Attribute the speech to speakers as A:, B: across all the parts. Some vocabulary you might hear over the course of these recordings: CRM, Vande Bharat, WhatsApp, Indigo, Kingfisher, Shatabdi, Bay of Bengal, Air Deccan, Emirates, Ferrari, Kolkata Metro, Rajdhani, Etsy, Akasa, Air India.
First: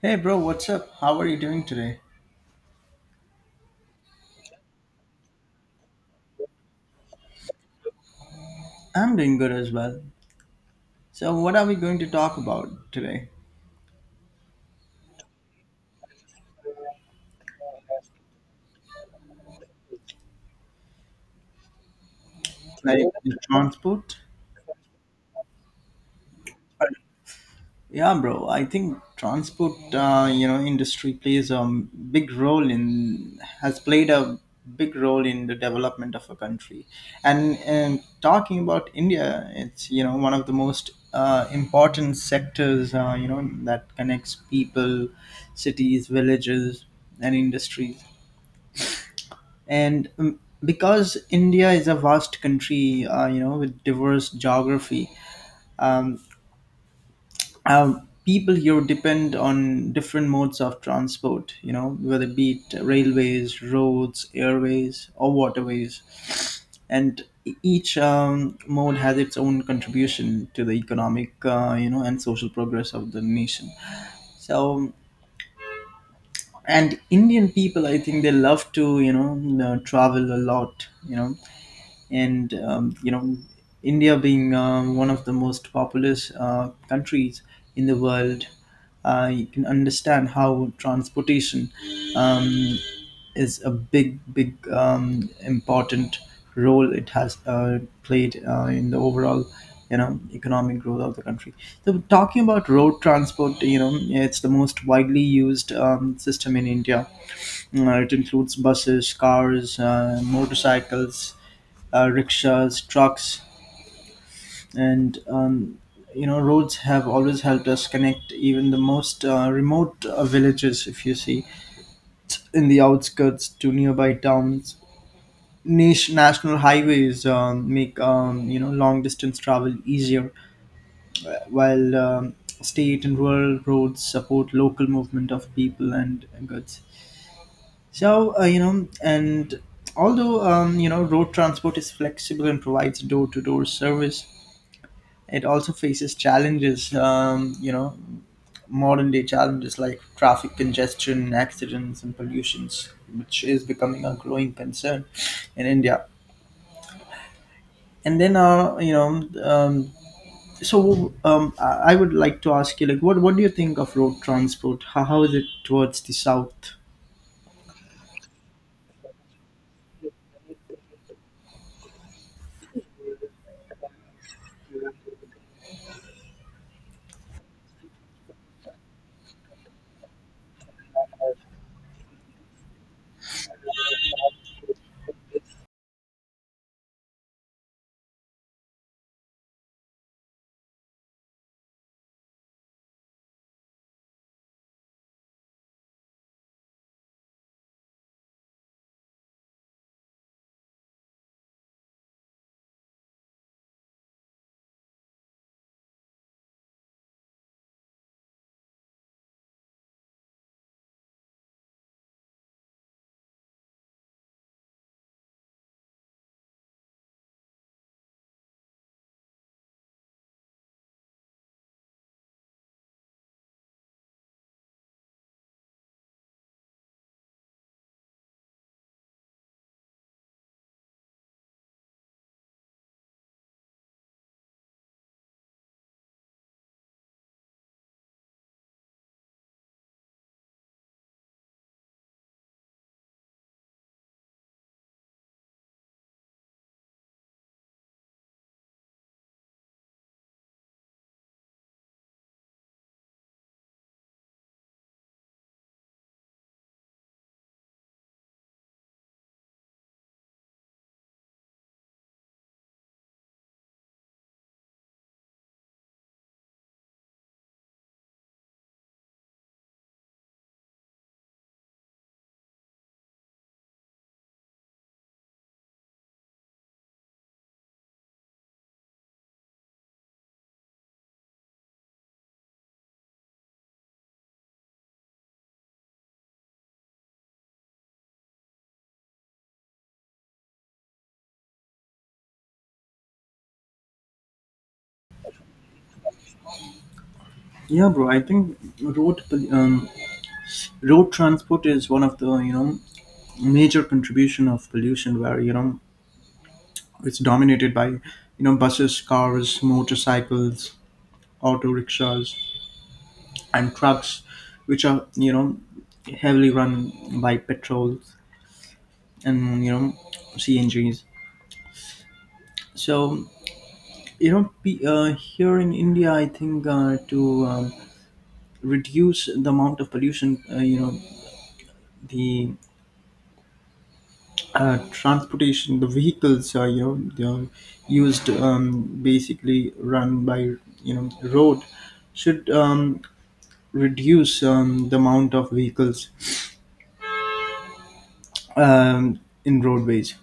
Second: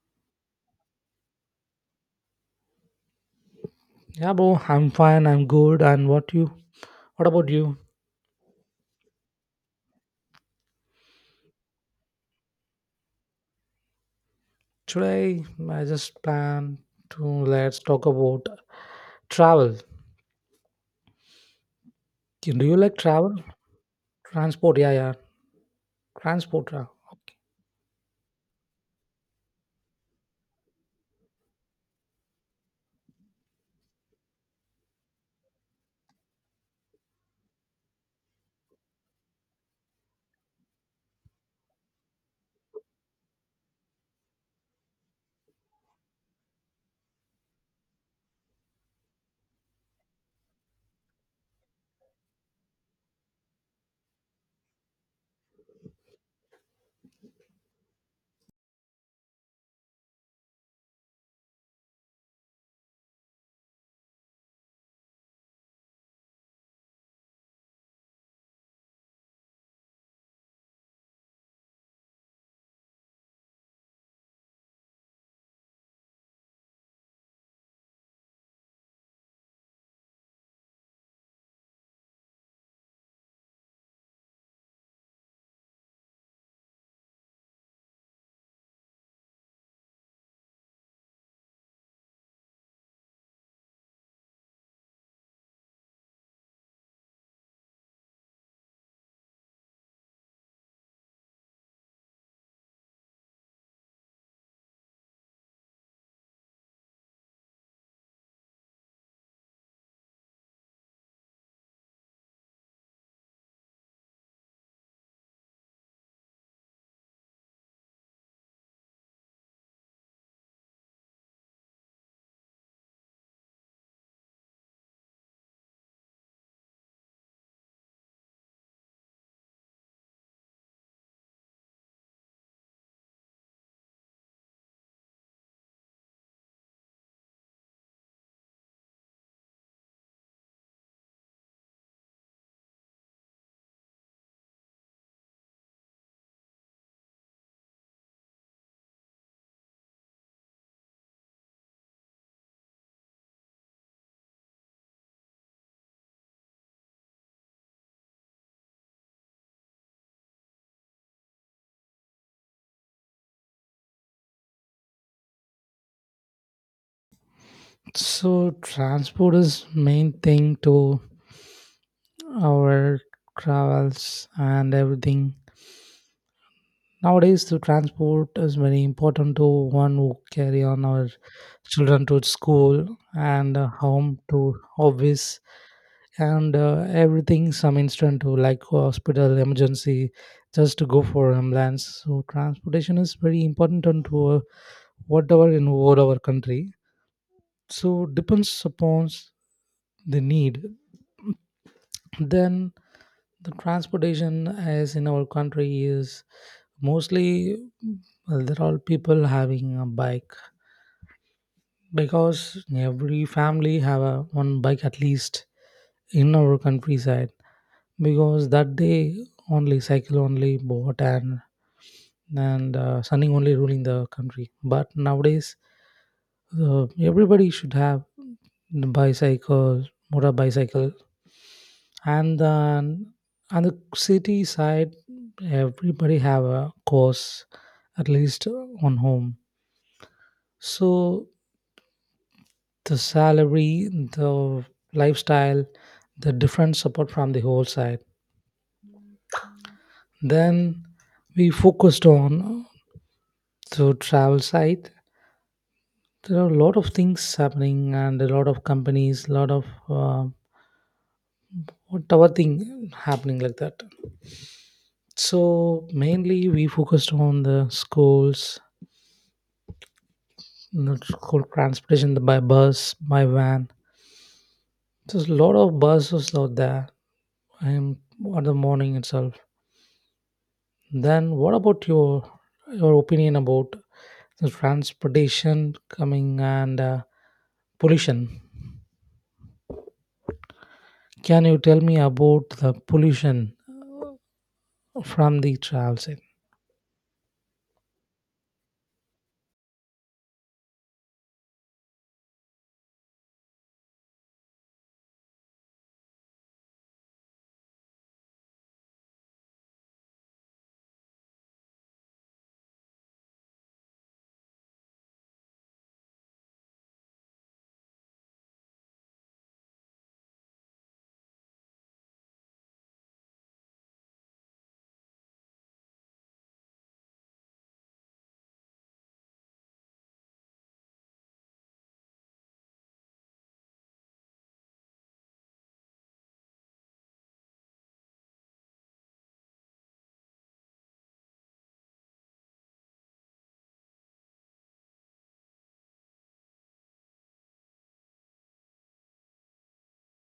A: Hey bro, what's up? How are you doing today?
B: Yeah, bro, I'm fine. I'm good. And what you? What about you?
A: I'm doing good as well. So, what are we going to talk about today?
B: Today, I just plan to let's talk about travel. Do you like
A: Like
B: travel?
A: the transport?
B: Transport, yeah. Transport. Yeah.
A: Yeah, bro. I think transport, industry plays a big role in has played a big role in the development of a country. And talking about India, it's one of the most important sectors, that connects people, cities, villages, and industries. And because India is a vast country, with diverse geography. um, People here depend on different modes of transport, whether it be it railways, roads, airways, or waterways. And each mode has its own contribution to the economic, and social progress of the nation, so. And Indian people, I think they love to, travel a lot, and India being one of the most populous countries in the world, you can understand how transportation um, is a big big, important role it has played, in the overall, economic growth of the country. So talking about road transport, it's the most widely used system in India. It includes buses, cars, motorcycles, rickshaws, trucks, and roads have always helped us connect even the most remote villages. If you see, in the outskirts to nearby towns, niche national highways make, long distance travel easier, while state and rural roads support local movement of people and goods. So, and although, road transport is flexible and provides door-to-door service, it also faces challenges, modern day challenges like traffic congestion, accidents, and pollutions, which is becoming a growing concern in India. And then, so I would like to ask you, like, what do you think of road transport? How is it towards the south?
B: So transport is main thing to our travels and everything. Nowadays, the transport is very important to one who carry on our children to school and home to office and everything some instant to like hospital emergency just to go for ambulance. So transportation is very important on to whatever in all our country. So depends upon the need, then the transportation as in our country is mostly, well, there are people having a bike because every family have a one bike at least in our countryside. Because that day only cycle only bought, and sunny only ruling the country. But nowadays everybody should have the bicycle, motor bicycle, and then on the city side everybody have a course at least on home. So the salary, the lifestyle, the different support from the whole side, then we focused on. So travel side, there are a lot of things happening and a lot of companies, a lot of whatever thing happening like that. So mainly we focused on the schools, not school, transportation by bus, by van. There's a lot of buses out there. I on the morning itself. Then what about your opinion about the transportation coming and pollution? Can you tell me about the pollution from the travels.
A: Yeah, bro. I think road transport is one of the, major contribution of pollution, where, it's dominated by, buses, cars, motorcycles, auto rickshaws, and trucks, which are, heavily run by petrol and, CNGs. So, here in India, I think, to reduce the amount of pollution, the transportation, the vehicles are, they're used, basically run by, road should reduce the amount of vehicles in roadways.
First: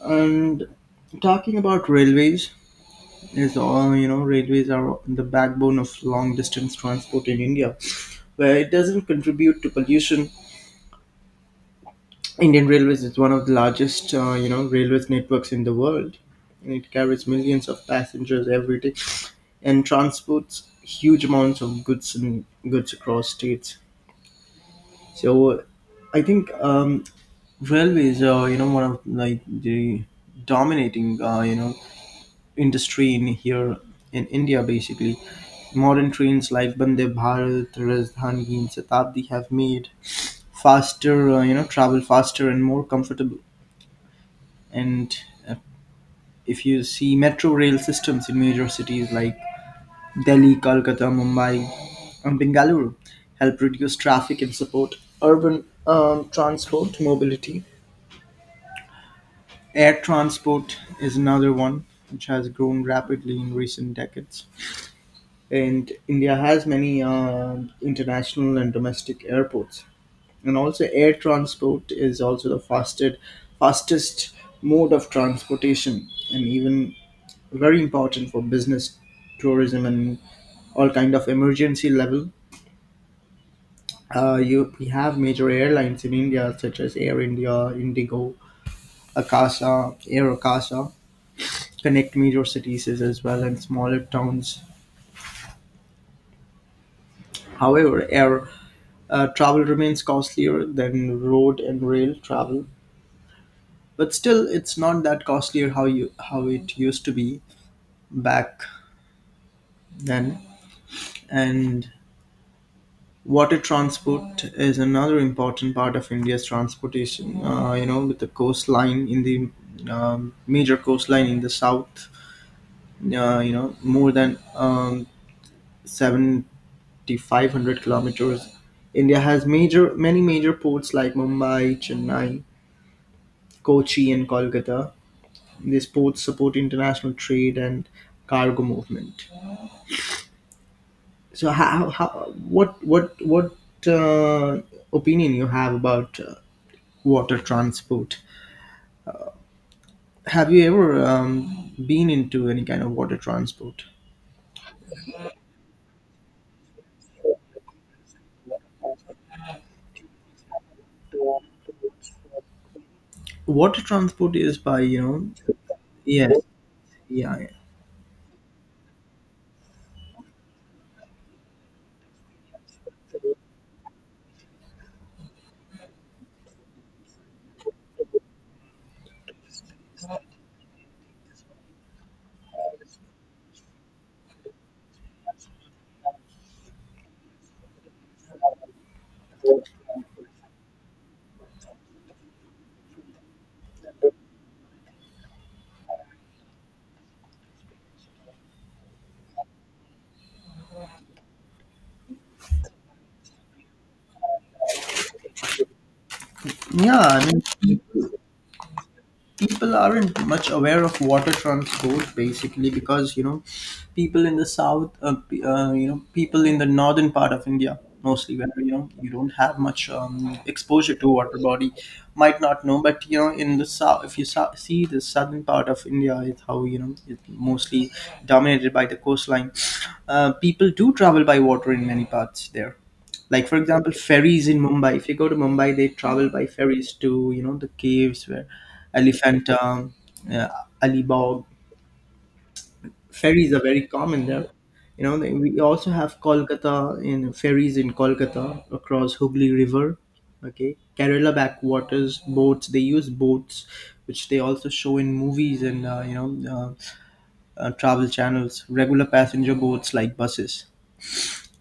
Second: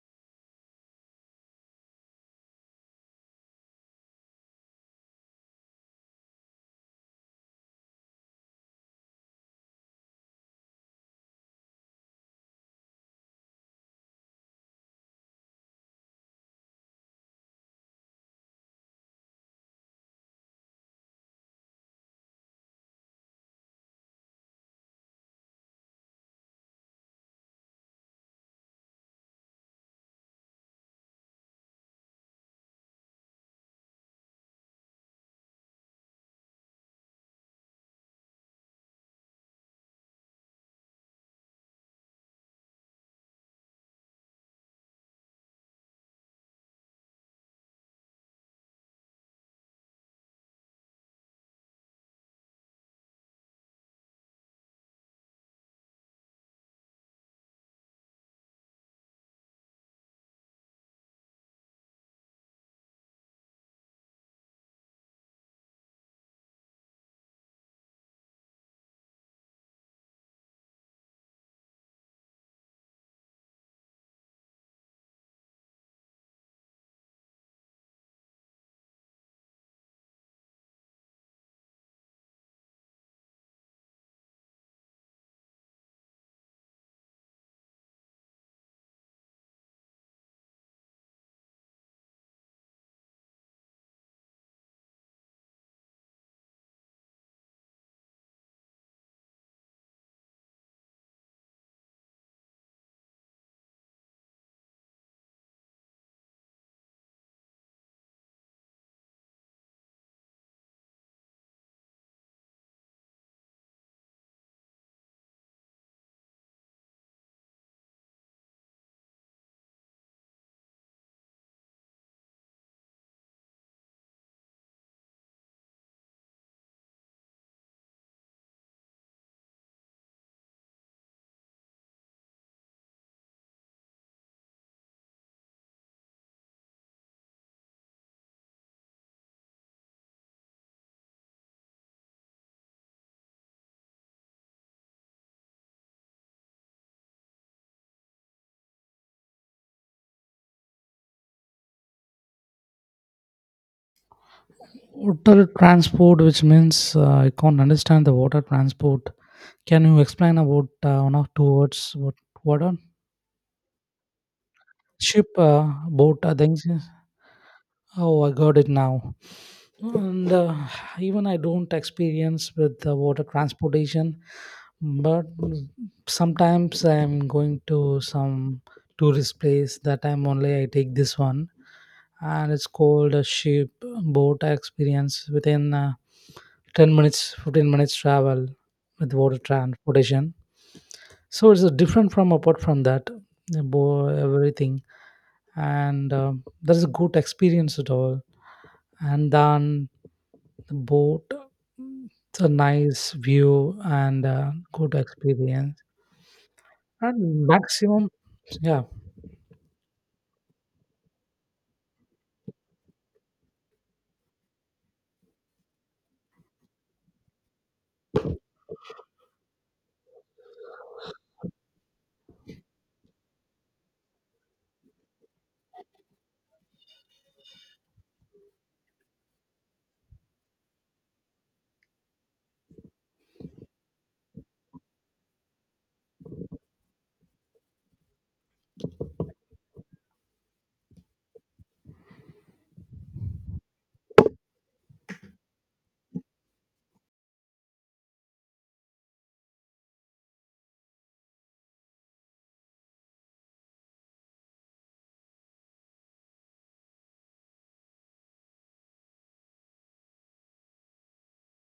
A: And talking about railways, is all, railways are the backbone of long distance transport in India, where it doesn't contribute to pollution. Indian Railways is one of the largest, railways networks in the world, and it carries millions of passengers every day, and transports huge amounts of goods across states. So, I think railway is, one of like the dominating, industry in here in India basically. Modern trains like Vande Bharat, Rajdhani, and Shatabdi have made faster you know travel faster and more comfortable. And uh, if you see, metro rail systems in major cities like Delhi, Kolkata, Mumbai, and Bengaluru, help reduce traffic and support urban transport mobility. Air transport is another one which has grown rapidly in recent decades. And India has many international and domestic airports. And also, air transport is also the fastest mode of transportation, and even very important for business, tourism, and all kind of emergency level. You We have major airlines in India such as Air India, Indigo, Akasa, Air Akasa, connect major cities as well and smaller towns. However, air travel remains costlier than road and rail travel, but still, it's not that costlier how it used to be back then. And water transport is another important part of India's transportation. With the coastline in the, major coastline in the south, more than seven 500 kilometers. India has major many major ports like Mumbai, Chennai, Kochi, and Kolkata. These ports support international trade and cargo movement. So, how what uh, opinion you have about water transport? Have you ever been into any kind of water transport?
B: Water transport, which means I can't understand the water transport. Can you explain about one or two words? What on
A: Water transport is by,
B: ship, boat,
A: yes,
B: things?
A: yeah,
B: Oh, I got it now. And even I don't experience with the water transportation, but sometimes I'm going to some tourist place, that I am only I take this one, and it's called a ship boat experience within 10 minutes, 15 minutes travel with water transportation. So it's different. From apart from that, the everything. And that is a good experience at all. And then the boat, mm, it's a nice view and good experience.
A: yeah, I
B: And
A: mean,
B: maximum, yeah,
A: people aren't much aware of water transport basically because, people in the south, people in the northern part of India, mostly where, you don't have much exposure to water body, might not know, but, in the south, if you see the southern part of India, it's how you know it's mostly dominated by the coastline. People do travel by water in many parts there, like for example, ferries in Mumbai. If you go to Mumbai, they travel by ferries to, the caves where Elephantum, uh, Alibag, ferries are very common there. We also have Kolkata, in ferries in Kolkata across Hooghly river. Okay, Kerala backwaters boats, they use boats, which they also show in movies and, travel channels, regular passenger boats like buses.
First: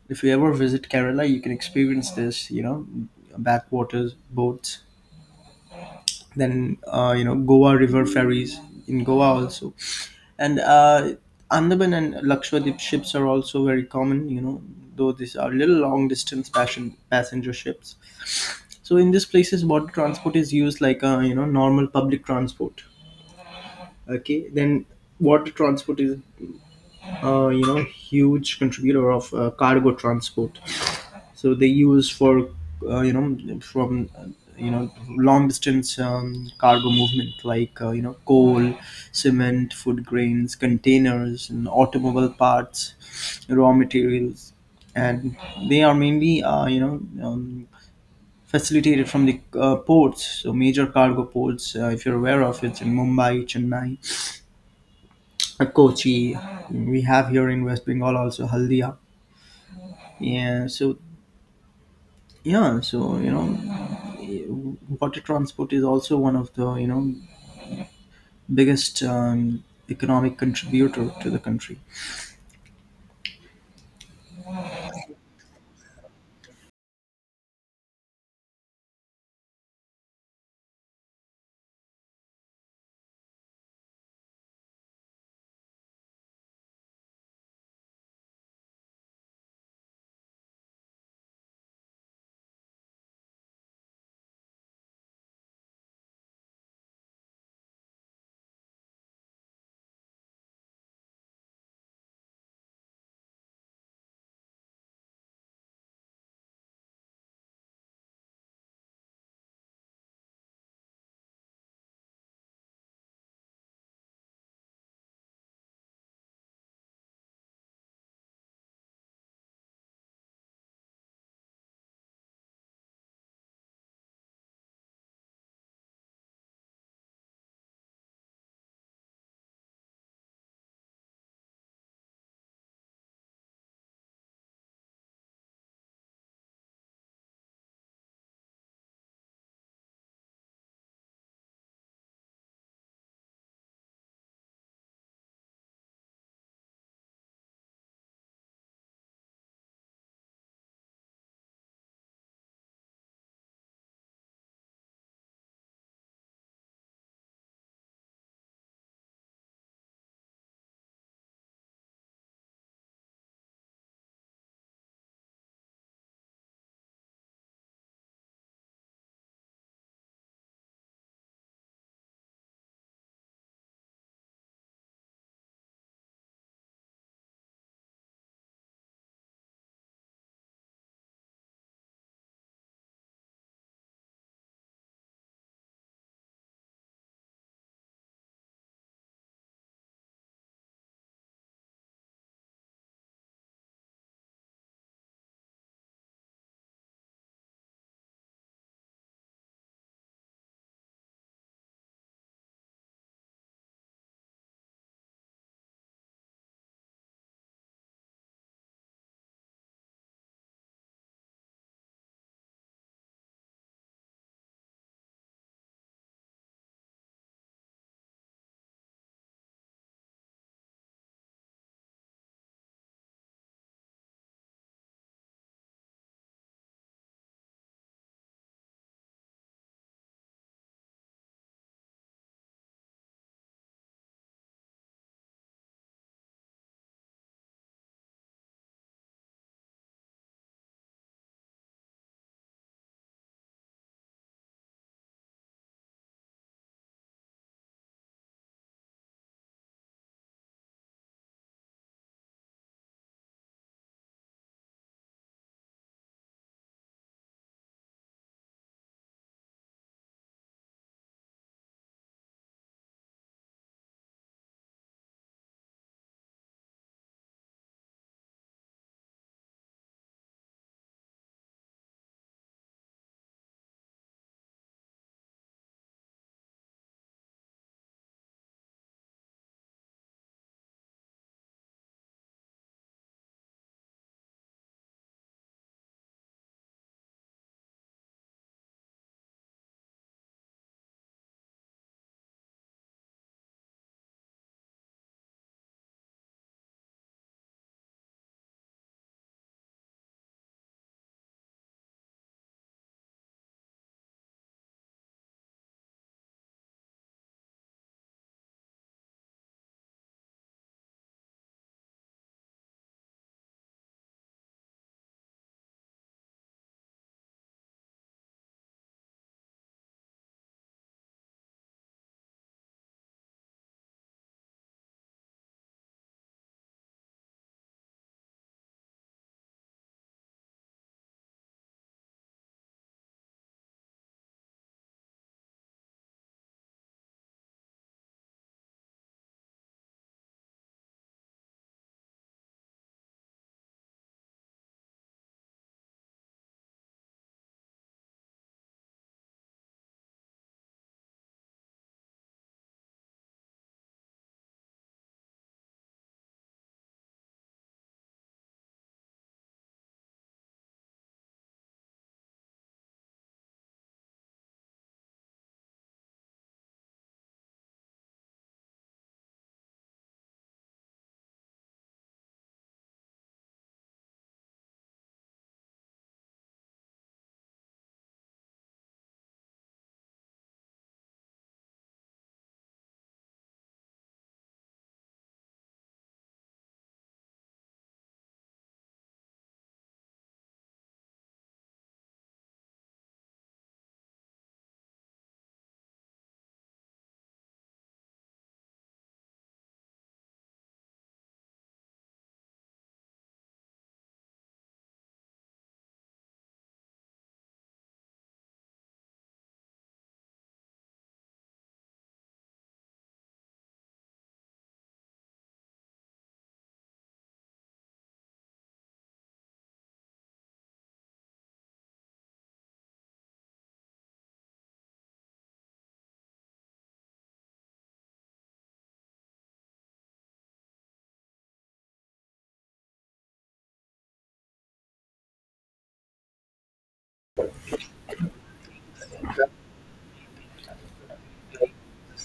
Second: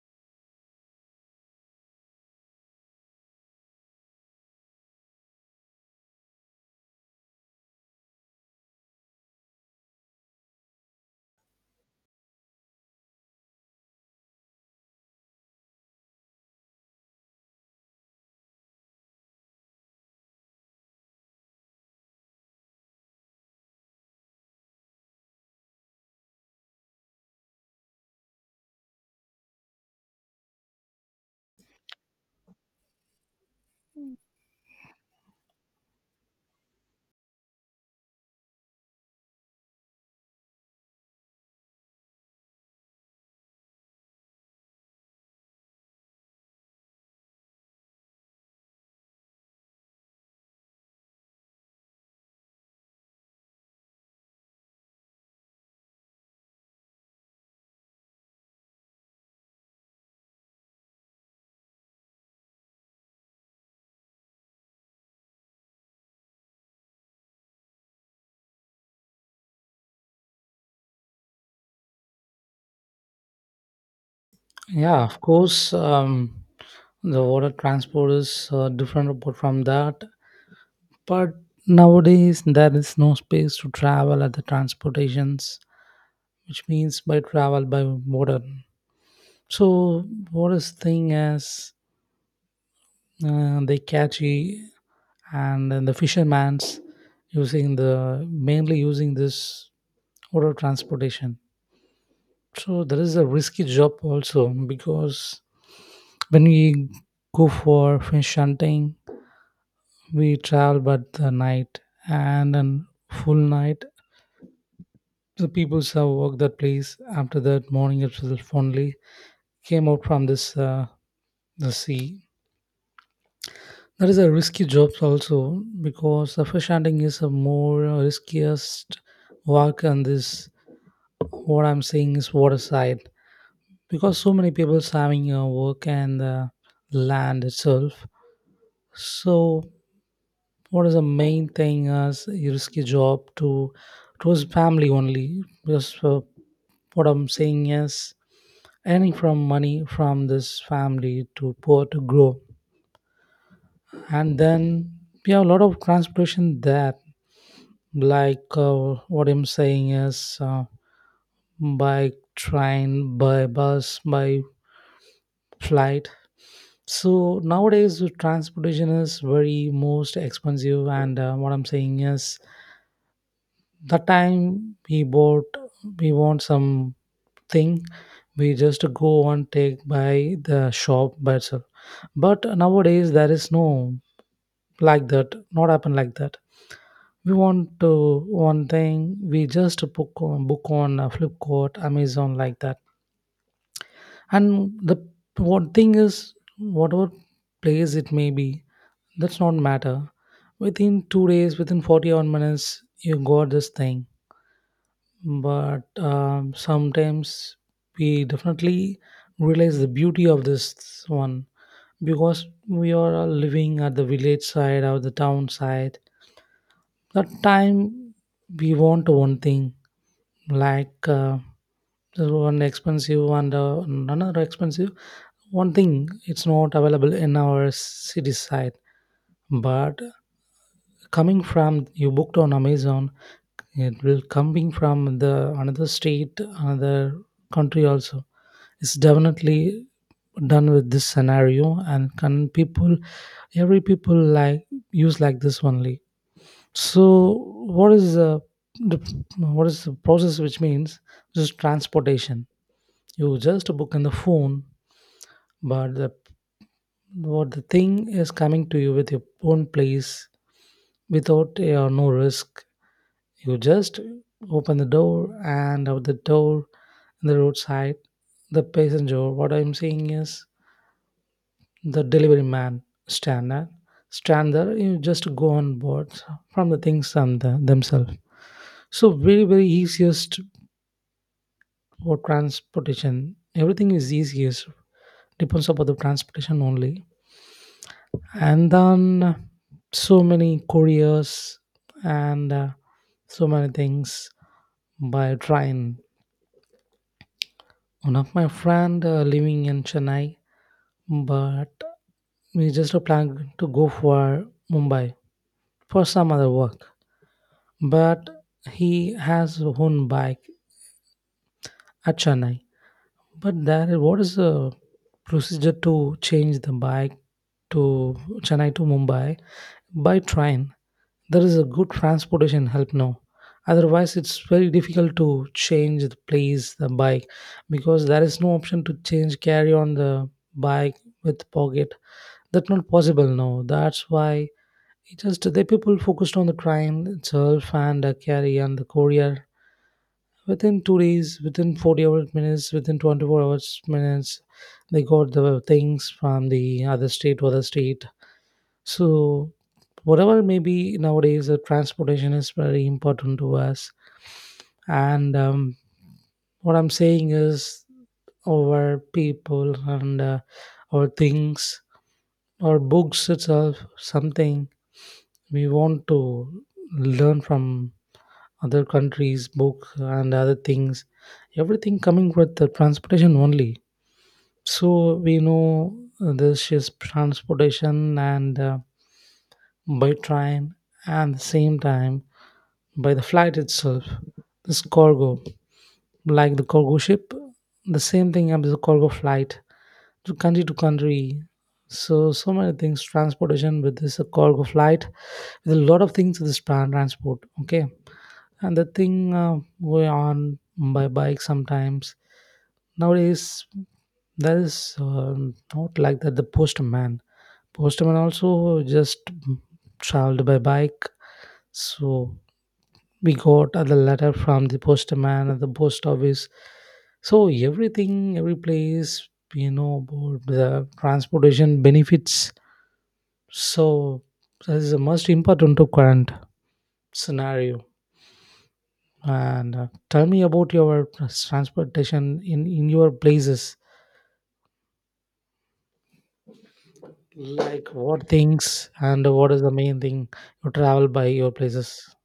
A: If you ever visit Kerala, you can experience this, backwaters, boats. Then, Goa river ferries in Goa also. And Andaman and Lakshadweep ships are also very common, though these are little long distance passenger ships. So in these places, water transport is used like a, normal public transport. Okay, then water transport is, huge contributor of cargo transport. So they use for, from, long distance cargo movement like, coal, cement, food grains, containers, and automobile parts, raw materials. And they are mainly, um, facilitated from the ports. So major cargo ports, if you're aware of, it's in Mumbai, Chennai, Kochi. We have here in West Bengal also, Haldia. Yeah, so. Yeah, so, water transport is also one of the, biggest economic contributor to the country.
B: yeah, of course, the water transport is different apart from that. But nowadays, there is no space to travel at the transportations, which means by travel by water. So, what is thing is they catchy, and then the fishermen's using, the mainly using this water transportation. So there is a risky job also, because when we go for fish hunting, we travel but the night, and then full night. The people have worked that place. After that morning itself only came out from this the sea. That is a risky job also because the fish hunting is a more riskiest work on this. What I'm saying is water side, because so many people having work and land itself. So, what is the main thing as a risky job to choose family only? Because what I'm saying is earning from money from this family to poor to grow, and then we have a lot of transportation there. Like what I'm saying is, by train, by bus, by flight. So nowadays, the transportation is very most expensive, and what I'm saying is, the time we bought, we want something, we just go and take by the shop by itself. But nowadays there is no, like that not happen like that. We want to one thing, we just book on flipkart, amazon, like that. And the one thing is, whatever place it may be, that's not matter, within 2 days, within 41 minutes, you got this thing. But sometimes we definitely realize the beauty of this one, because we are all living at the village side or the town side. That time we want one thing like there's one expensive and another expensive. One thing it's not available in our city side, but coming from you booked on amazon, it will coming from the another state, another country also. Is definitely done with this scenario, and can people, every people like use like this only. So what is the what is the process, which means, just transportation, you just book in the phone, but the what the thing is coming to you with your own place, without no risk, you just open the door and out the door in the roadside. The passenger, what I'm saying is the delivery man stand there, stand there. You just go on board from the things the, themselves. So very very easiest for transportation. Everything is easiest depends upon the transportation only. And then so many couriers and so many things by train. One of my friend living in Chennai, but we just plan to go for Mumbai for some other work. But he has his own bike at Chennai. But there, what is the procedure to change the bike to Chennai to Mumbai by train? There is a good transportation help now. Otherwise, it's very difficult to change the place the bike, because there is no option to change carry on the bike with pocket. That's not possible now. That's why it just the people focused on the train itself and carry and the courier. Within 2 days, within 48 minutes, within 24 hours minutes, they got the things from the other state to other state. So whatever maybe, nowadays the transportation is very important to us. And what I'm saying is, our people and our things, our books itself, something we want to learn from other countries, book and other things. Everything coming with the transportation only. So we know this is transportation and by train, and the same time by the flight itself. This cargo, like the cargo ship, the same thing as the cargo flight to country to country. So so many things transportation with this cargo flight. There's a lot of things with this transport. Okay, and the thing go on by bike sometimes nowadays. That is uh, not like that. The postman, also just traveled by bike. So we got the letter from the postman at the post office. So everything, every place, you know about the transportation benefits. So this is the most important to current scenario. And tell me about your transportation in your places. Like what things and what is the main thing you travel by your places?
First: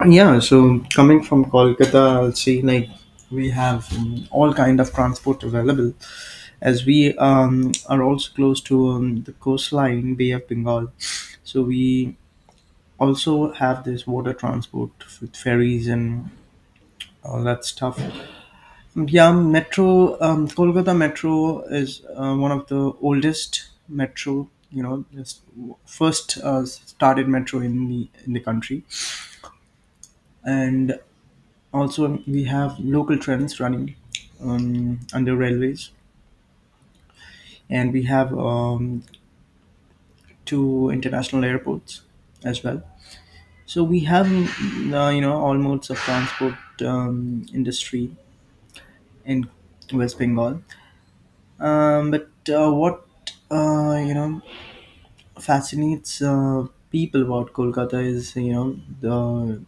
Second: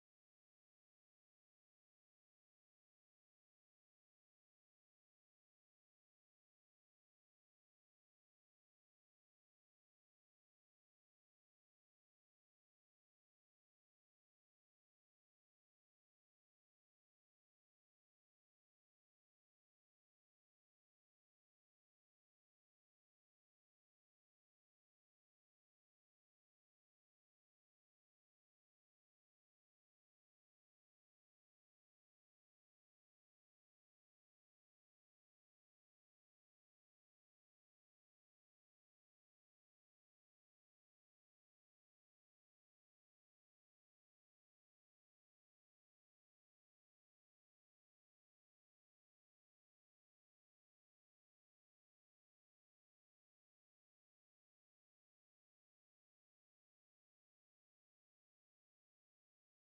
A: And yeah, so, coming from Kolkata, I'll see like we have all kind of transport available, as we are also close to, the coastline, Bay of Bengal. So we also have this water transport, with ferries and all that stuff. Yeah, Metro, Kolkata Metro is, one of the oldest metro. You know, just first started metro in the country, and also we have local trains running under railways, and we have two international airports as well. So we have all modes of transport industry in West Bengal, but what, uh, you know fascinates people about Kolkata is, the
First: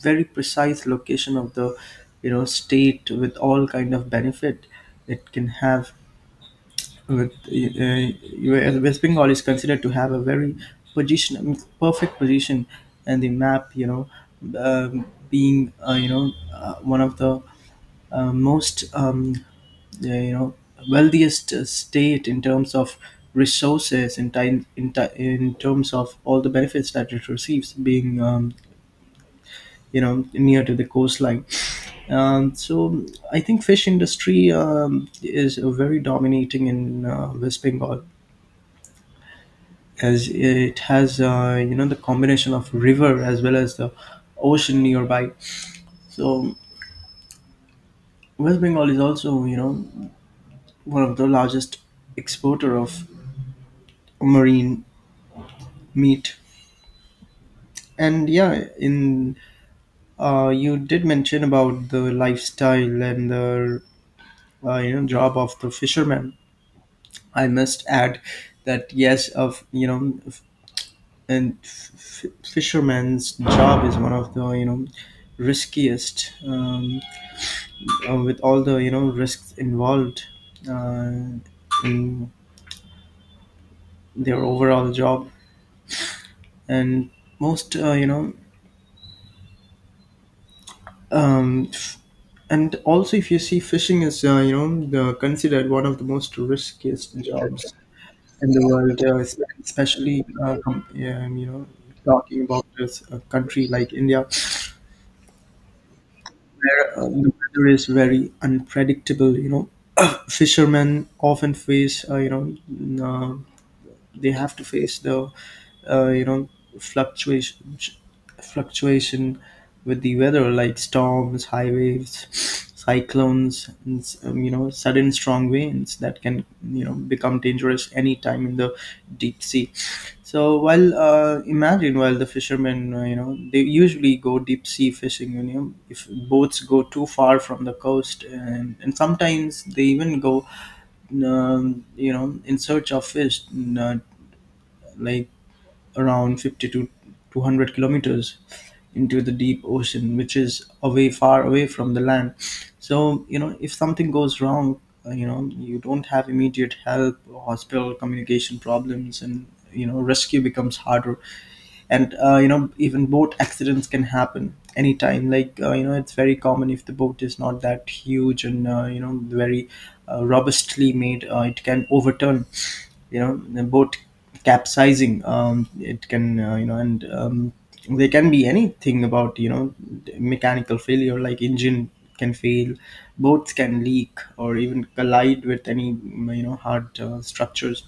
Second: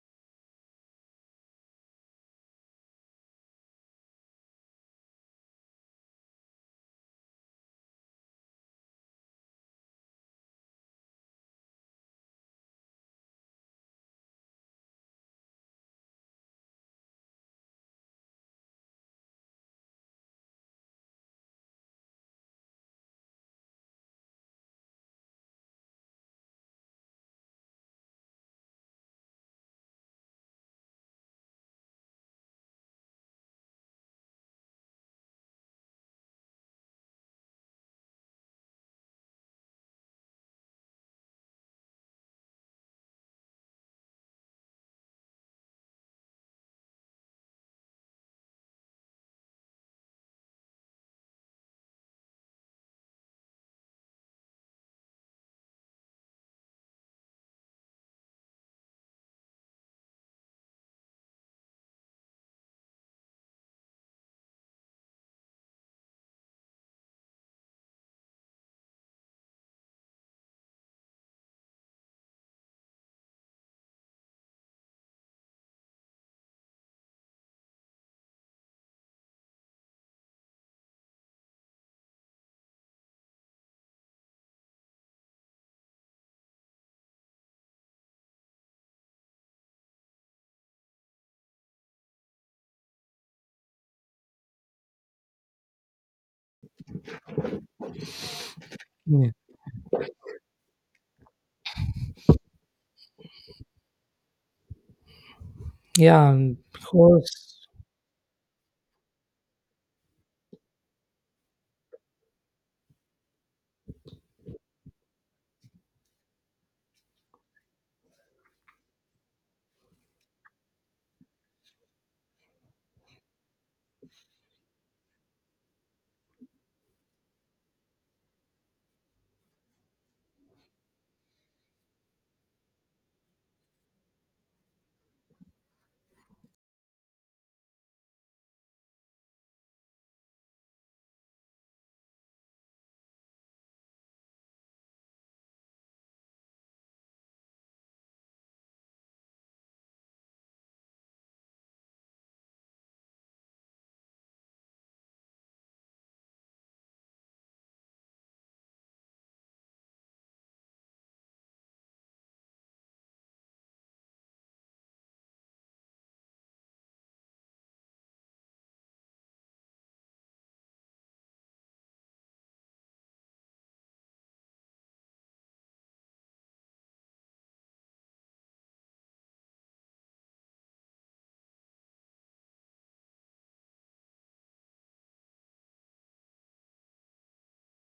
A: very precise location of the, state with all kind of benefit it can have, with, West Bengal is considered to have a very position perfect position and the map, um, being, one of the, most, yeah, wealthiest state in terms of resources, in terms of all the benefits that it receives, being, near to the coastline. So I think fish industry is, very dominating in, West Bengal, as it has, the combination of river as well as the ocean nearby. So West Bengal is also, one of the largest exporter of marine meat. And yeah, in you did mention about the lifestyle and the, job of the fisherman. I must add that yes, of you know, f- and f- f- fisherman's job is one of the riskiest, with all the risks involved uh, in their overall job. And most you know um, and also, if you see, fishing is, considered one of the most riskiest jobs in the world, uh,
B: Yeah,
A: es- especially uh, com- um, you know talking about this a country like India,
B: yeah, and
A: where the
B: because
A: weather is very unpredictable. Fishermen often face, they have to face the uh, you know fluctuation, fluctuation with the weather, like storms, high waves, cyclones, and sudden strong winds that can become dangerous anytime in the deep sea. So, while imagine, while the fishermen, they usually go deep sea fishing, if boats go too far from the coast, and sometimes they even go, in search of fish, uh, like, around 50 to 200 kilometers into the deep ocean, which is away, far away from the land. So, if something goes wrong, you don't have immediate help, hospital, communication problems, and rescue becomes harder. And even boat accidents can happen anytime. Like it's very common, if the boat is not that huge and very robustly made, it can overturn, the boat capsizing. It can, you know and there can be anything about, mechanical failure, like engine can fail, boats can leak, or even collide with any hard structures.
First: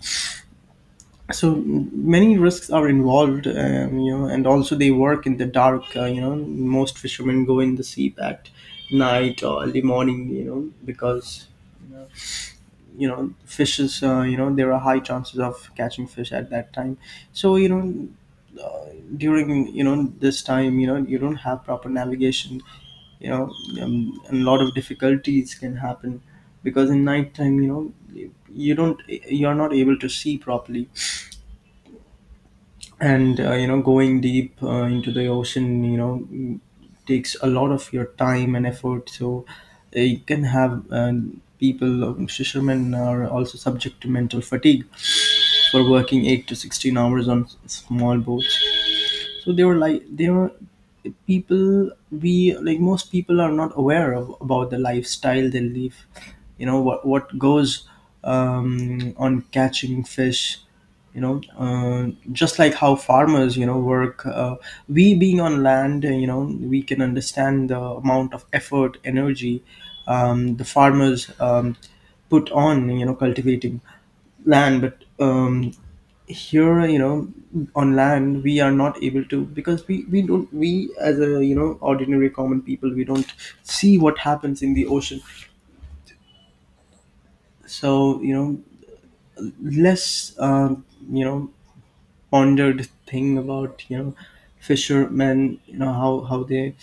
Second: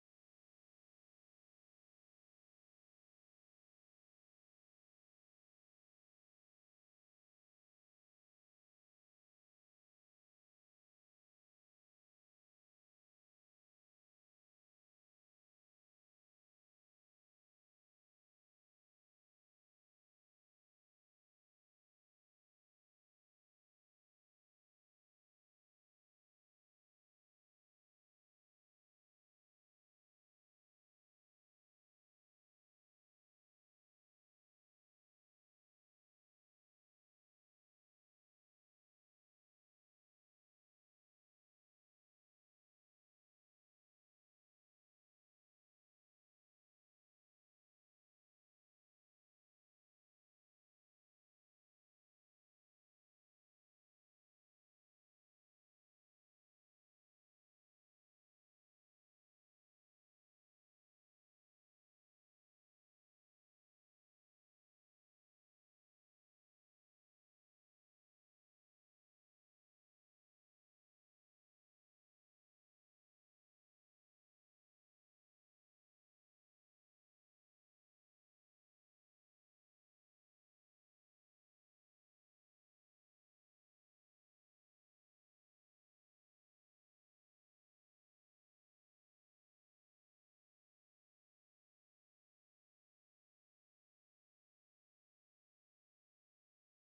A: So many risks are involved. And also, they work in the dark. Most fishermen go in the sea at night or early morning, because fishes, there are high chances of catching fish at that time. So, uh, during this time, you don't have proper navigation, you know and a lot of difficulties can happen, because in night time, you don't, you're not able to see properly. And going deep into the ocean, takes a lot of your time and effort. So you can have, people fishermen are also subject to mental fatigue, for working 8 to 16 hours on small boats. So they were like, they were people, we like most people are not aware of about the lifestyle they live, what goes on catching fish. you know uh, just like how farmers work, we being on land, we can understand the amount of effort, energy the farmers put on, cultivating land. But here, on land we are not able to, because we don't, we, as a ordinary common people, we don't see what happens in the ocean. So, less, pondered thing about, fishermen, how they,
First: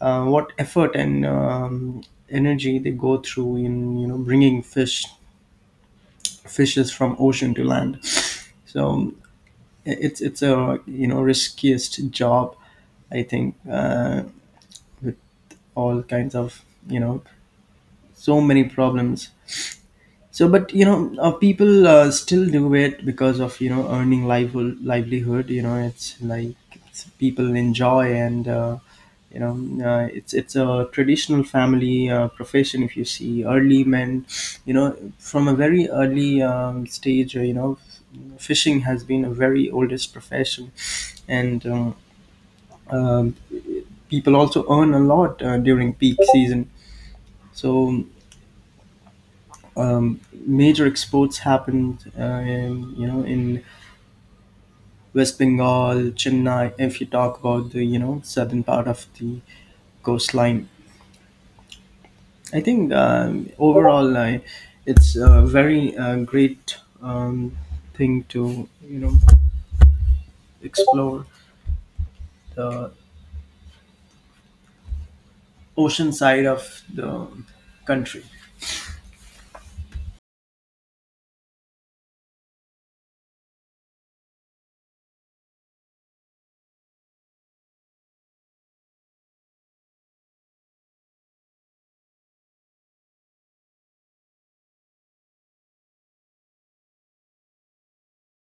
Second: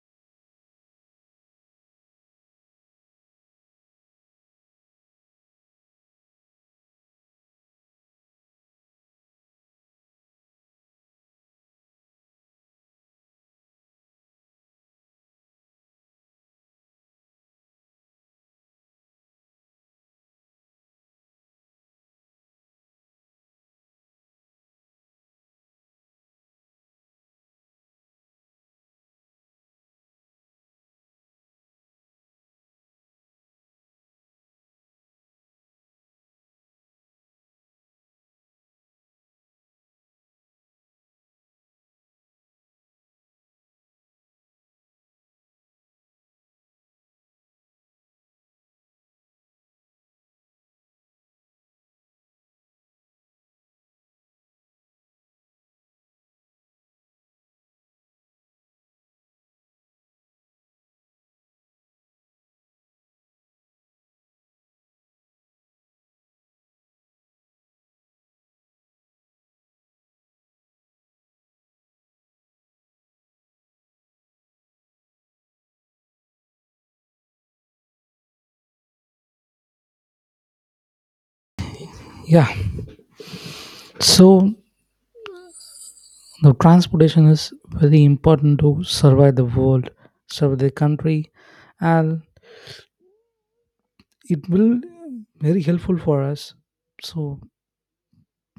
A: what effort and energy they go through in, bringing fish, fishes from ocean to land. So it's a riskiest job, I think, with all kinds of, you know so many problems. So, but people still do it because of earning livelihood. Livelihood, it's like, it's, people enjoy, and you know, it's a traditional family profession. If you see early men, from a very early stage, fishing has been a very oldest profession. And um, People also earn a lot during peak season. So um, Major exports happened, in West Bengal, Chennai, if you talk about the southern part of the coastline. I think, overall, it's a very great um, thing to, explore the ocean side of the country.
B: yeah. So the transportation is very important to survive the world, survive the country, and it will very helpful for us. So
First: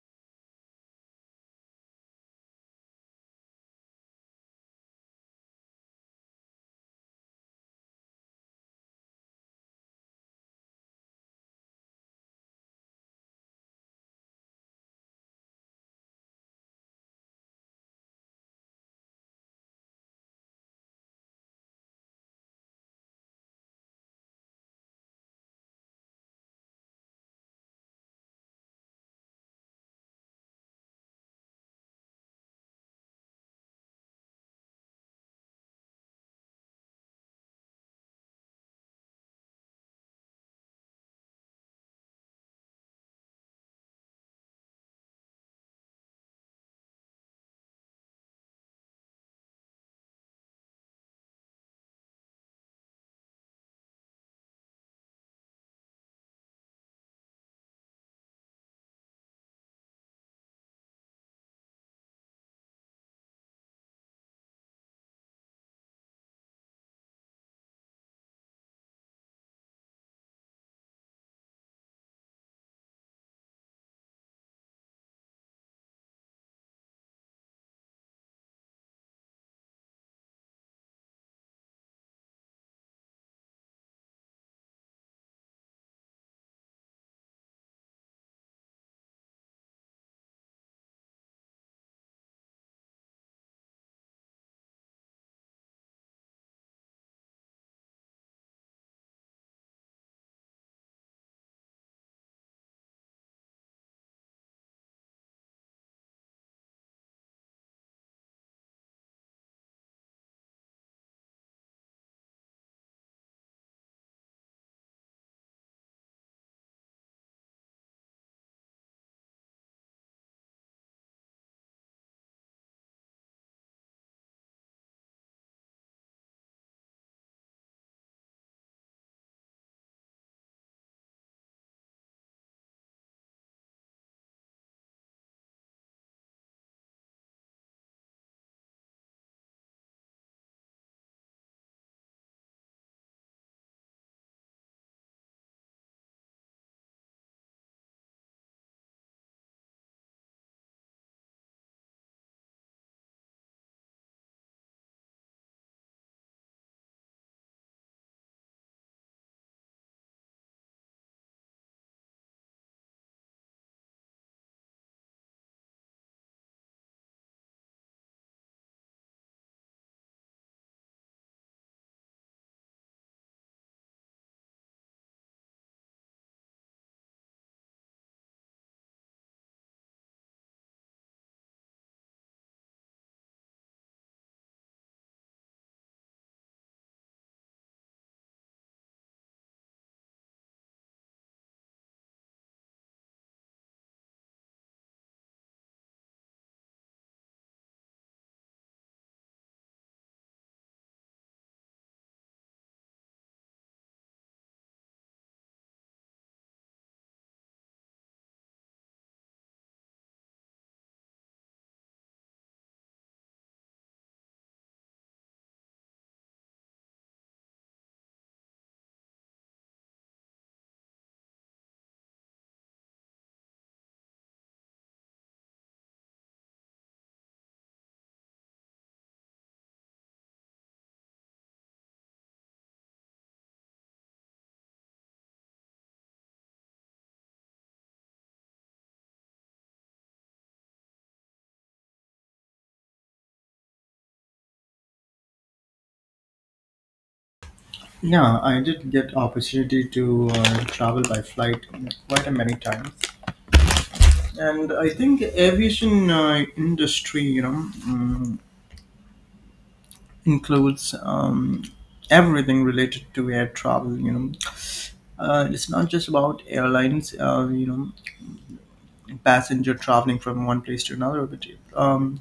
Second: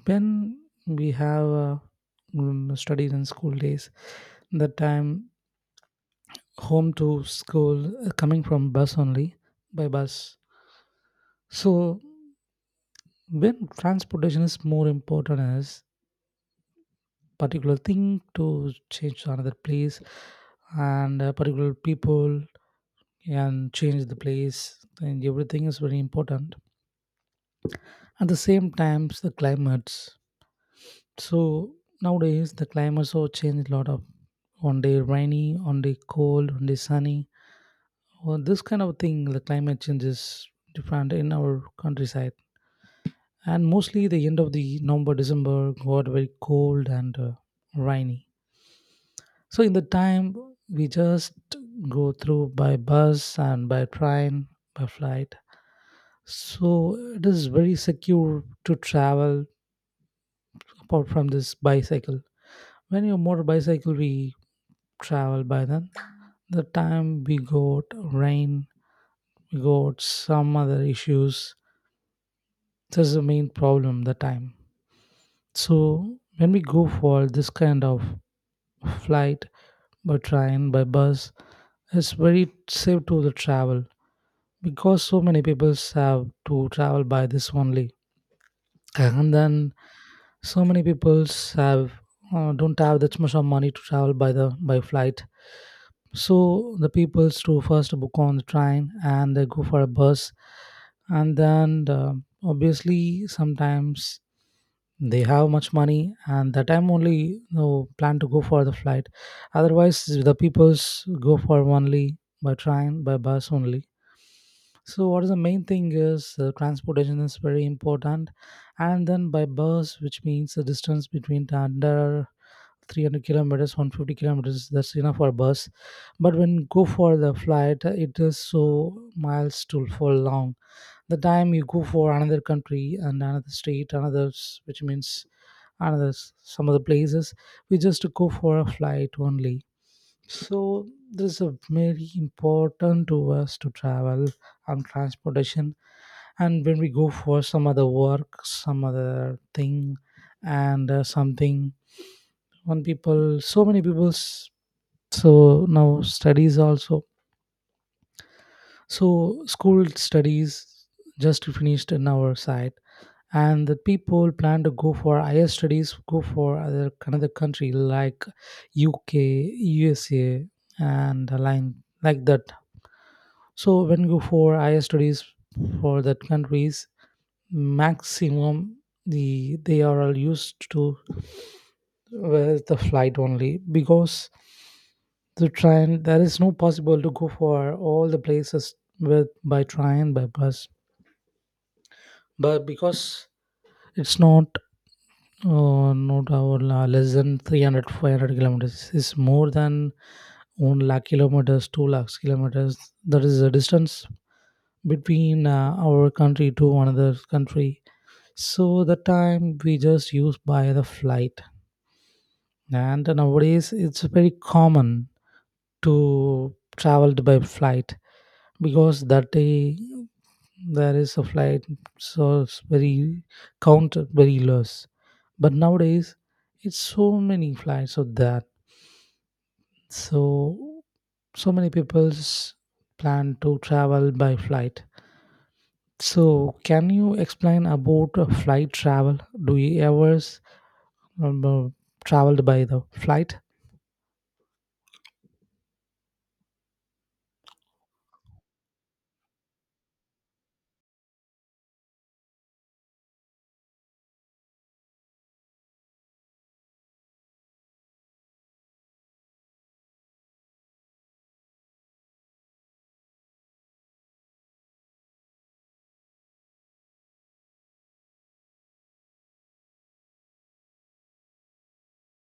B: when we have mm, studies in school days, the time home to school coming from bus only, by bus. So when transportation is more important as particular thing to change to another place and particular people and change the place and everything is very important. At the same times the climates. So nowadays the climate so changed a lot of, one day rainy, one day cold, one day sunny. Well, this kind of thing, the climate change is different in our countryside. And mostly the end of the November, December got very cold and rainy. So in the time we just go through by bus and by train, by flight. So it is very secure to travel apart from this bicycle. When you motor bicycle, we travel by, then the time we got rain, we got some other issues. That's the main problem the time. So when we go for this kind of flight, by train, by bus, it's very safe to the travel, because so many people have to travel by this only. And then so many peoples have don't have that much of money to travel by the by flight. So the peoples to first book on the train and they go for a bus. And then obviously sometimes they have much money, and that time only, you know, plan to go for the flight. Otherwise the peoples go for only by train by bus only. So what is the main thing is, transportation is very important, and then by bus, which means the distance between the under 300 kilometers, 150 kilometers, that's enough for bus. But when go for the flight, it is so miles to for long. The time you go for another country and another state, another which means another some other places, we just go for a flight only. So this is very important to us to travel and transportation. And when we go for some other work, some other thing, and something, one people, so many people's. So now studies also. So school studies just finished in our side, and the people plan to go for higher studies, go for other another country like UK USA and a line like that. So when you go for higher studies for that countries, maximum they are all used to with the flight only, because the train there is no possible to go for all the places with by train by bus, but because it's not not our less than 300 kilometers, it's more than 1 lakh kilometers 2 lakhs kilometers. That is the distance between our country to another country. So the time we just use by the flight. And nowadays it's very common to travel by flight, because that day there is a flight, so it's very counted very less. But nowadays it's so many flights of that. So so many people's plan to travel by flight. So, can you explain about flight travel? Do you ever um, uh, traveled by the flight?
A: Yeah, I did get opportunity to travel by flight quite a many times. And I think aviation industry, includes everything related to air travel. It's not just about airlines, passenger traveling from one place to another, but um,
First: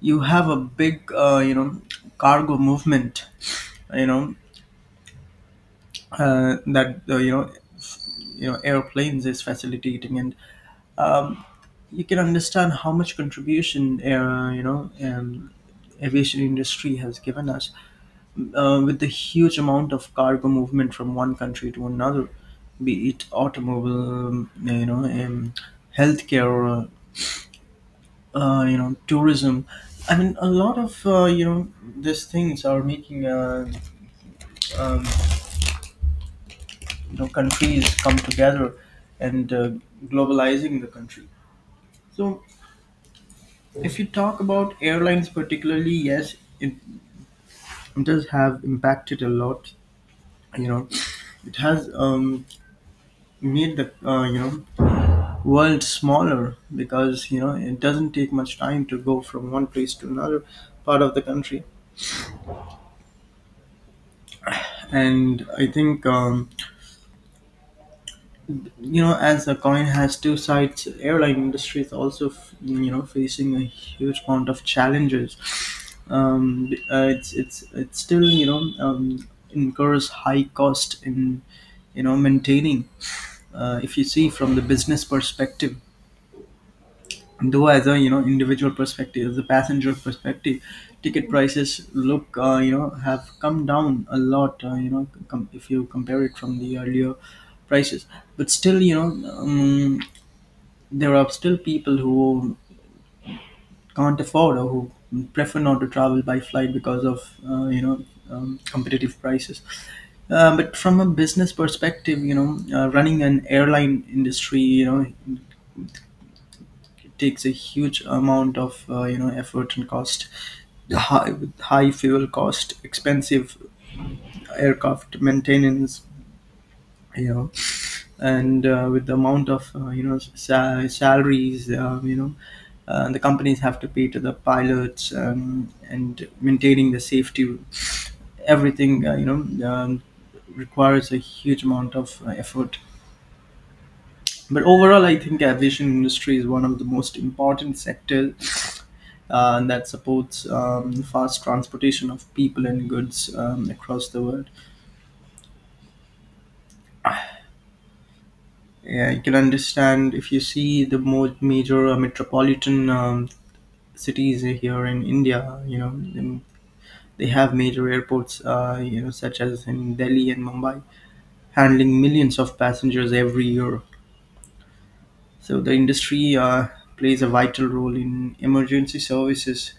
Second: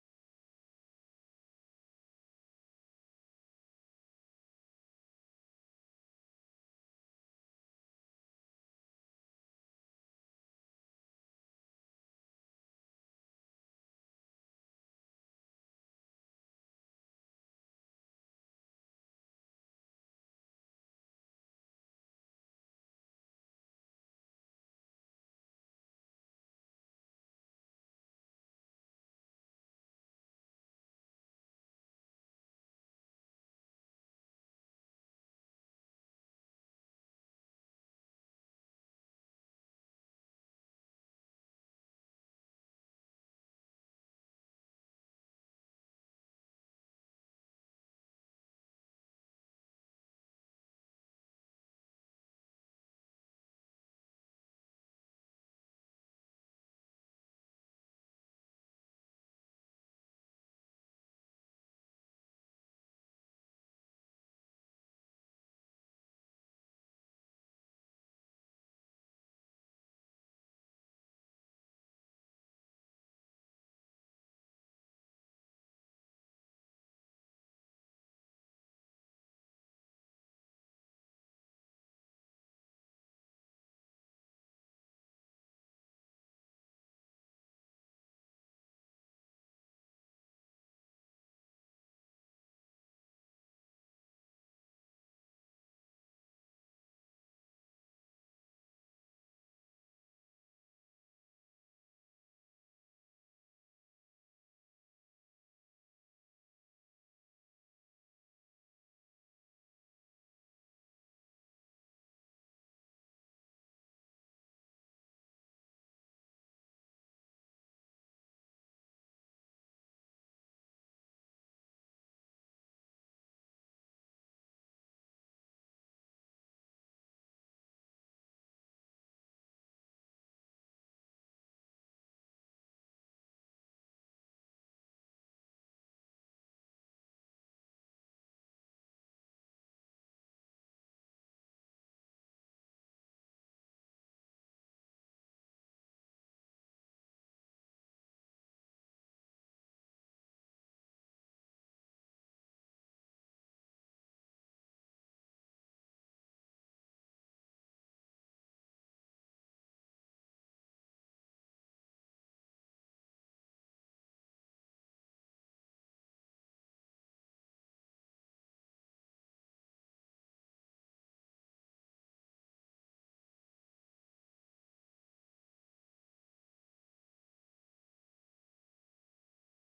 A: you have a big cargo movement, you know that you know f- you know airplanes is facilitating. And um, you can understand how much contribution, aviation industry has given us, with the huge amount of cargo movement from one country to another. Be it automobile, healthcare, tourism, I mean a lot of, these things are making, um, countries come together, and globalizing the country. So, if you talk about airlines particularly, yes, it does have impacted a lot. you know it has, made the, world smaller, because it doesn't take much time to go from one place to another part of the country. And I think, as the coin has two sides, airline industry is also, facing a huge amount of challenges. It's still, incurs high cost in, maintaining. If you see from the business perspective, though as a individual perspective, the passenger perspective, ticket prices look, have come down a lot, if you compare it from the earlier prices. But still, um, there are still people who can't afford, or who prefer not to travel by flight, because of competitive prices. But from a business perspective, running an airline industry, it takes a huge amount of effort and cost, with high fuel cost, expensive aircraft maintenance, you know and with the amount of, salaries, the companies have to pay to the pilots, and maintaining the safety, everything, requires a huge amount of effort. But overall, I think aviation industry is one of the most important sectors that supports the fast transportation of people and goods across the world. Yeah, you can understand if you see the more major metropolitan cities here in India, then they have major airports, such as in Delhi and Mumbai, handling millions of passengers every year. So the industry plays a vital role in emergency services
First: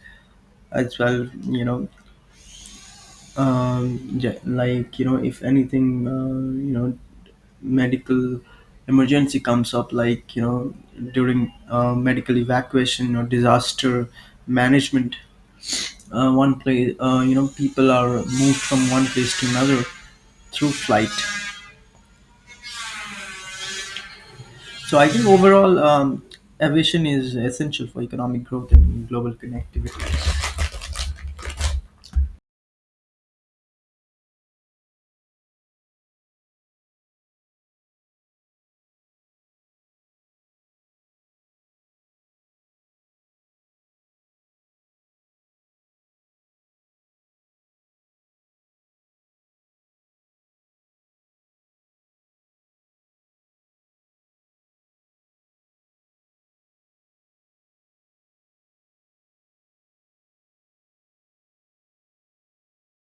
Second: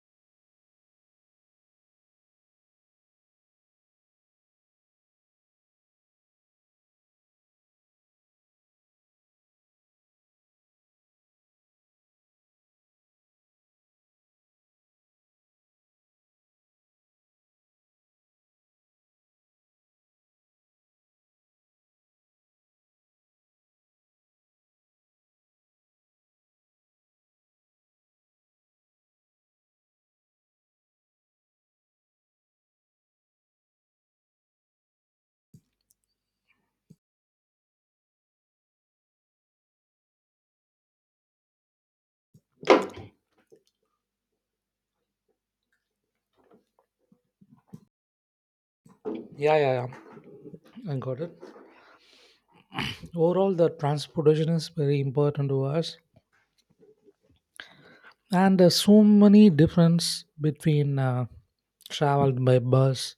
A: as well, yeah, like if anything, medical emergency comes up, like during medical evacuation or disaster management. One place, people are moved from one place to another through flight. So I think overall, aviation is essential for economic growth and global connectivity.
B: Yeah, yeah, yeah. I got it. Overall, the transportation is very important to us, and there's so many difference between traveled by bus,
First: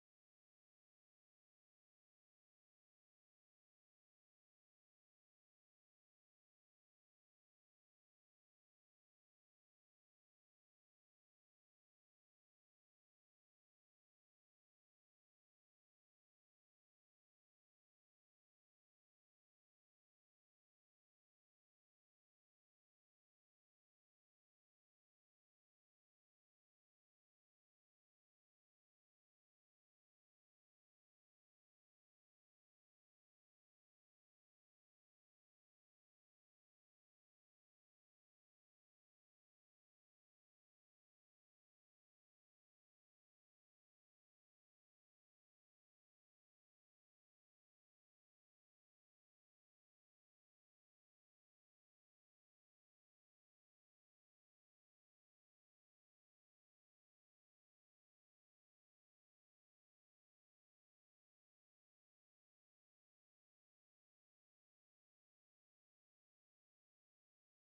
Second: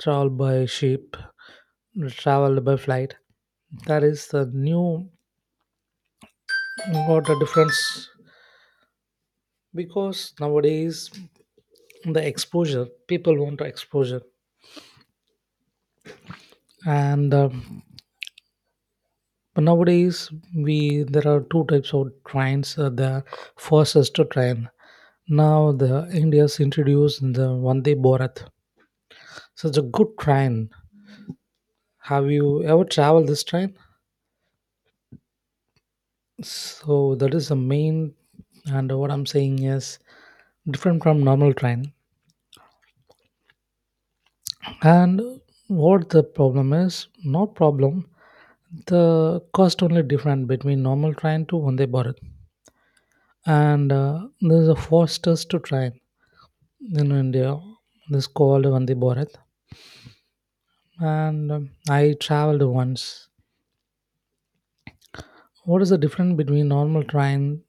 B: traveled by ship, traveled by flight. That is the new what the difference, because nowadays the exposure people want to exposure and but nowadays, we there are two types of trains. The fastest train. Now the India's introduced the Vande Bharat. Such a good train. Have you ever traveled this train? So that is the main. And what I'm saying is different from normal train. And what the problem is? Not problem. The cost only different between normal train to Vande Bharat. And this is a fastest train in India. This called Vande Bharat, and I traveled once. What is the difference between normal train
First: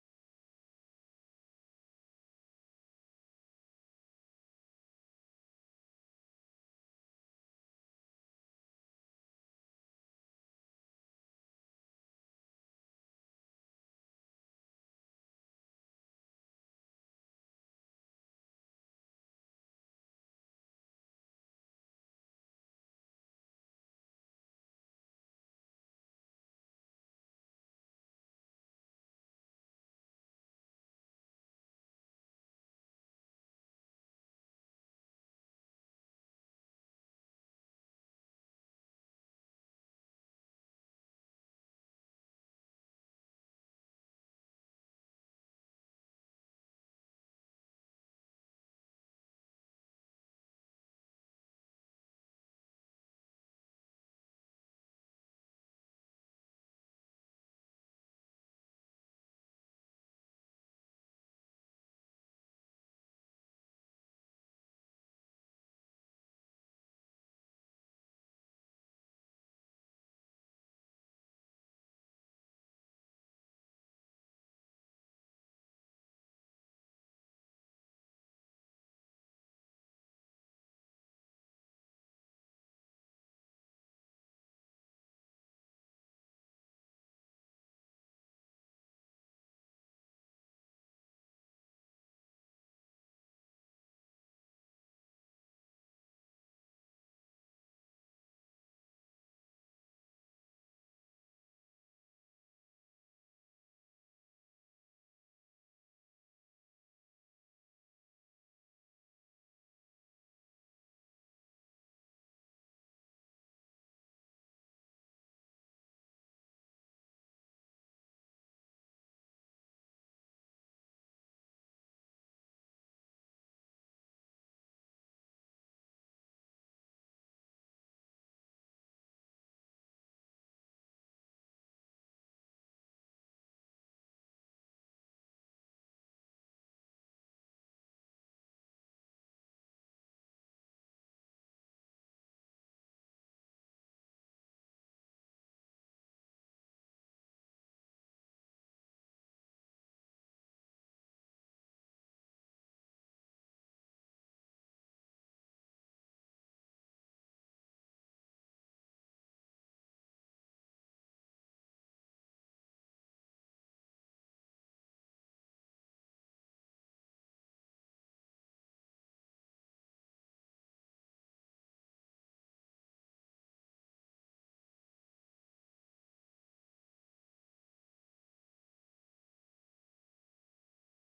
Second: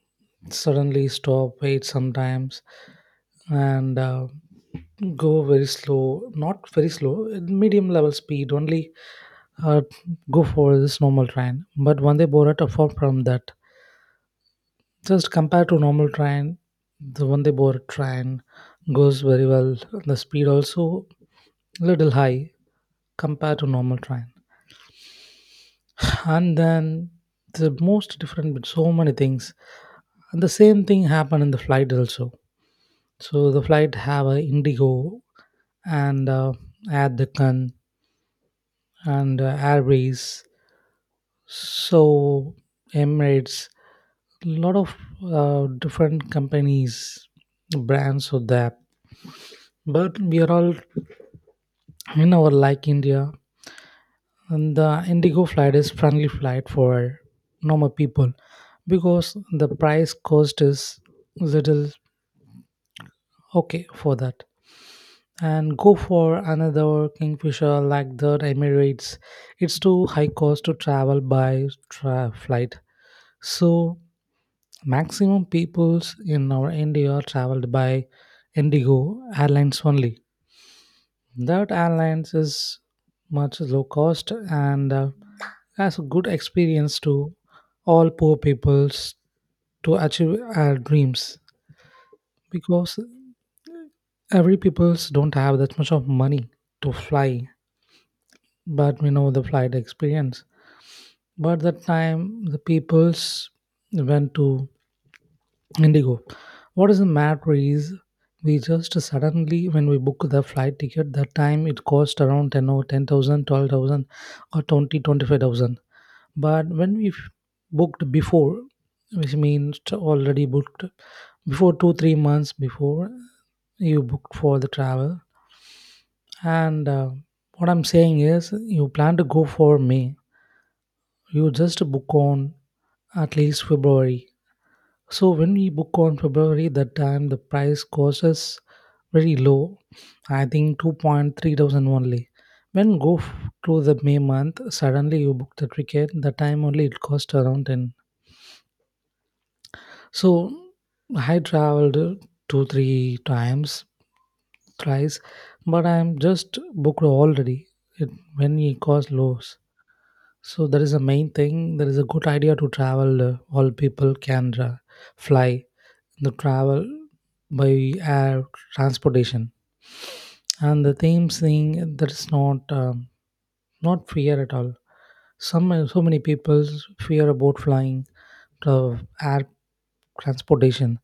B: suddenly stop, wait sometimes, and go very slow? Not very slow, at medium level speed only. Uh, Go for this normal train, but Vande Bharat apart from that, just compared to normal train, the Vande Bharat train goes very well. The speed also little high compared to normal train. And then the most different with so many things, and the same thing happened in the flight also. So the flight have a Indigo and Air Deccan and airways, so Emirates, a lot of different companies, brands of that, but we are all in our like India. And the Indigo flight is friendly flight for normal people, because the price cost is little okay for that. And go for another Kingfisher like the Emirates. It's too high cost to travel by flight. So maximum peoples in our India traveled by Indigo Airlines only. That airlines is much low cost, and as a good experience to all poor peoples to achieve our dreams, because every peoples don't have that much of money to fly, but we know the flight experience. But that time the peoples went to Indigo. What is the matter is we just suddenly when we book the flight ticket, that time it cost around 10 or 10,000, 12,000, or 20, 25,000. But when we booked before, which means already booked before 2-3 months before, you booked for the travel, and what I'm saying is you plan to go for May, you just book on at least February. So when we book on February, that time the price cost is very low, I think 2.3 thousand only. When go to the May month, suddenly you book the ticket, the time only it cost around 10. So I traveled two, three times, thrice, but I'm just booked already it, when it costs lows. So that is the main thing. That is a good idea to travel. All people can fly the travel by air transportation. And the same thing that is not not fear at all. Some so many people fear about flying the air transportation,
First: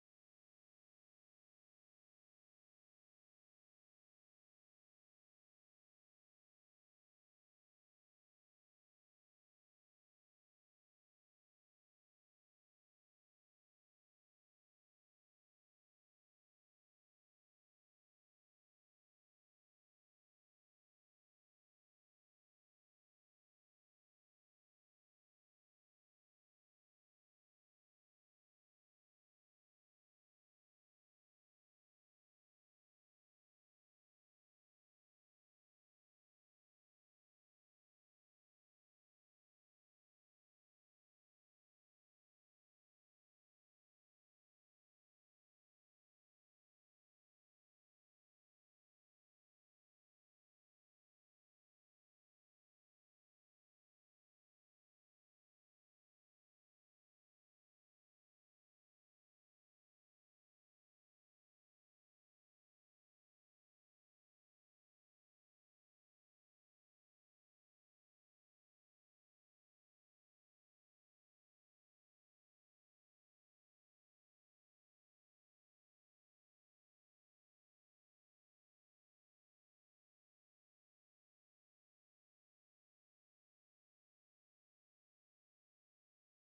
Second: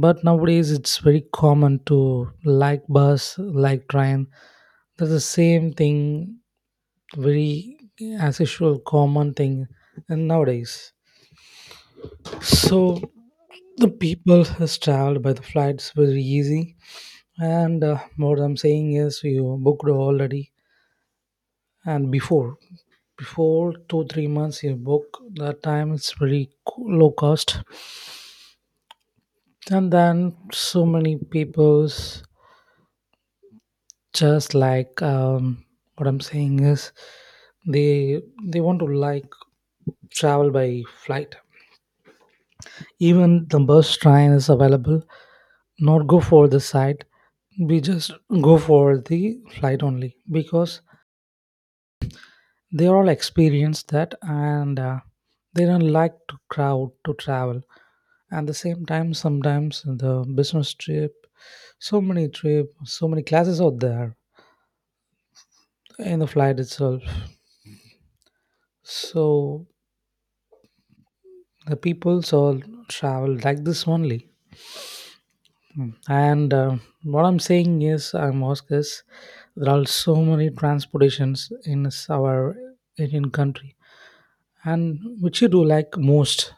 B: but nowadays it's very common to like bus like train, that's the same thing, very as usual common thing. And nowadays so the people has traveled by the flights very easy, and what I'm saying is you booked already, and before 2-3 months you book, that time it's very low cost. And then so many people's just like what I'm saying is they want to like travel by flight, even the bus train is available, not go for the site, we just go for the flight only, because they are all experienced that, and they don't like to crowd to travel. At the same time sometimes the business trip, so many trip so many classes out there in the flight itself. So the peoples all travel like this only. Hmm. And what I'm saying is I'm asked is there are so many transportations in our Indian country. And which you do like most,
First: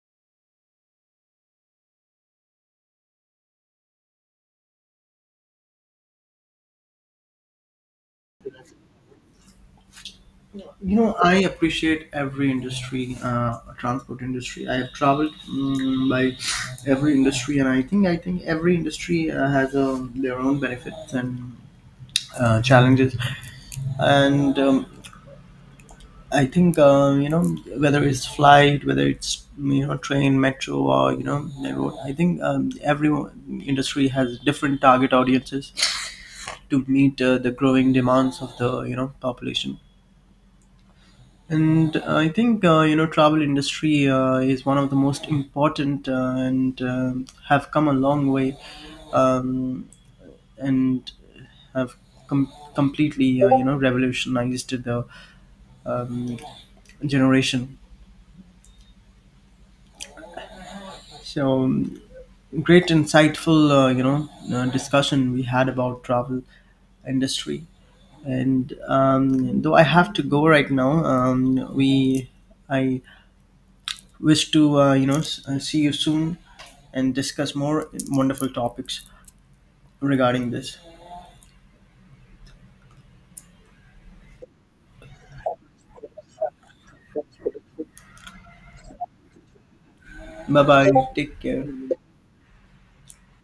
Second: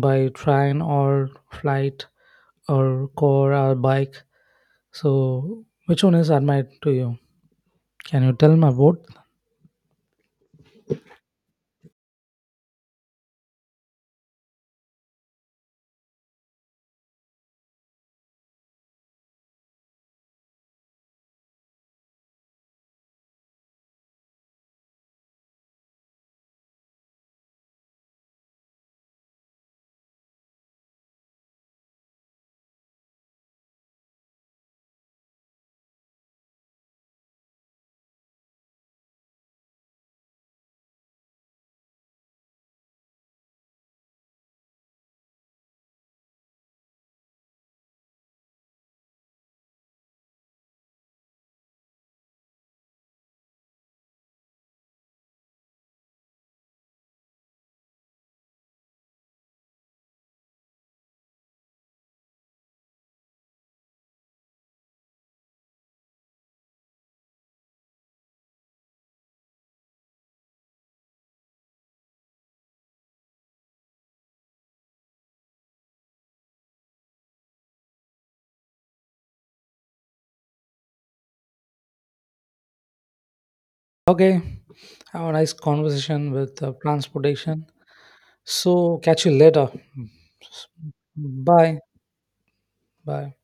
B: by train or flight or car or bike? So which one is admired to you, can you tell me about?
A: I appreciate every industry, transport industry. I have traveled by every industry, and I think every industry has their own benefits and challenges. And I think, whether it's flight, whether it's, train, metro, or the road, I think, every industry has different target audiences to meet the growing demands of the population. And I think, travel industry is one of the most important, and have come a long way, um, and have completely, revolutionized the um, generation. So um, Great, insightful, discussion we had about travel industry. And though I have to go right now, we I wish to, see you soon and discuss more wonderful topics regarding this.
B: Okay, have a nice conversation with transportation. So catch you later. Hmm.
A: Bye bye. Take
B: Bye
A: care.
B: bye.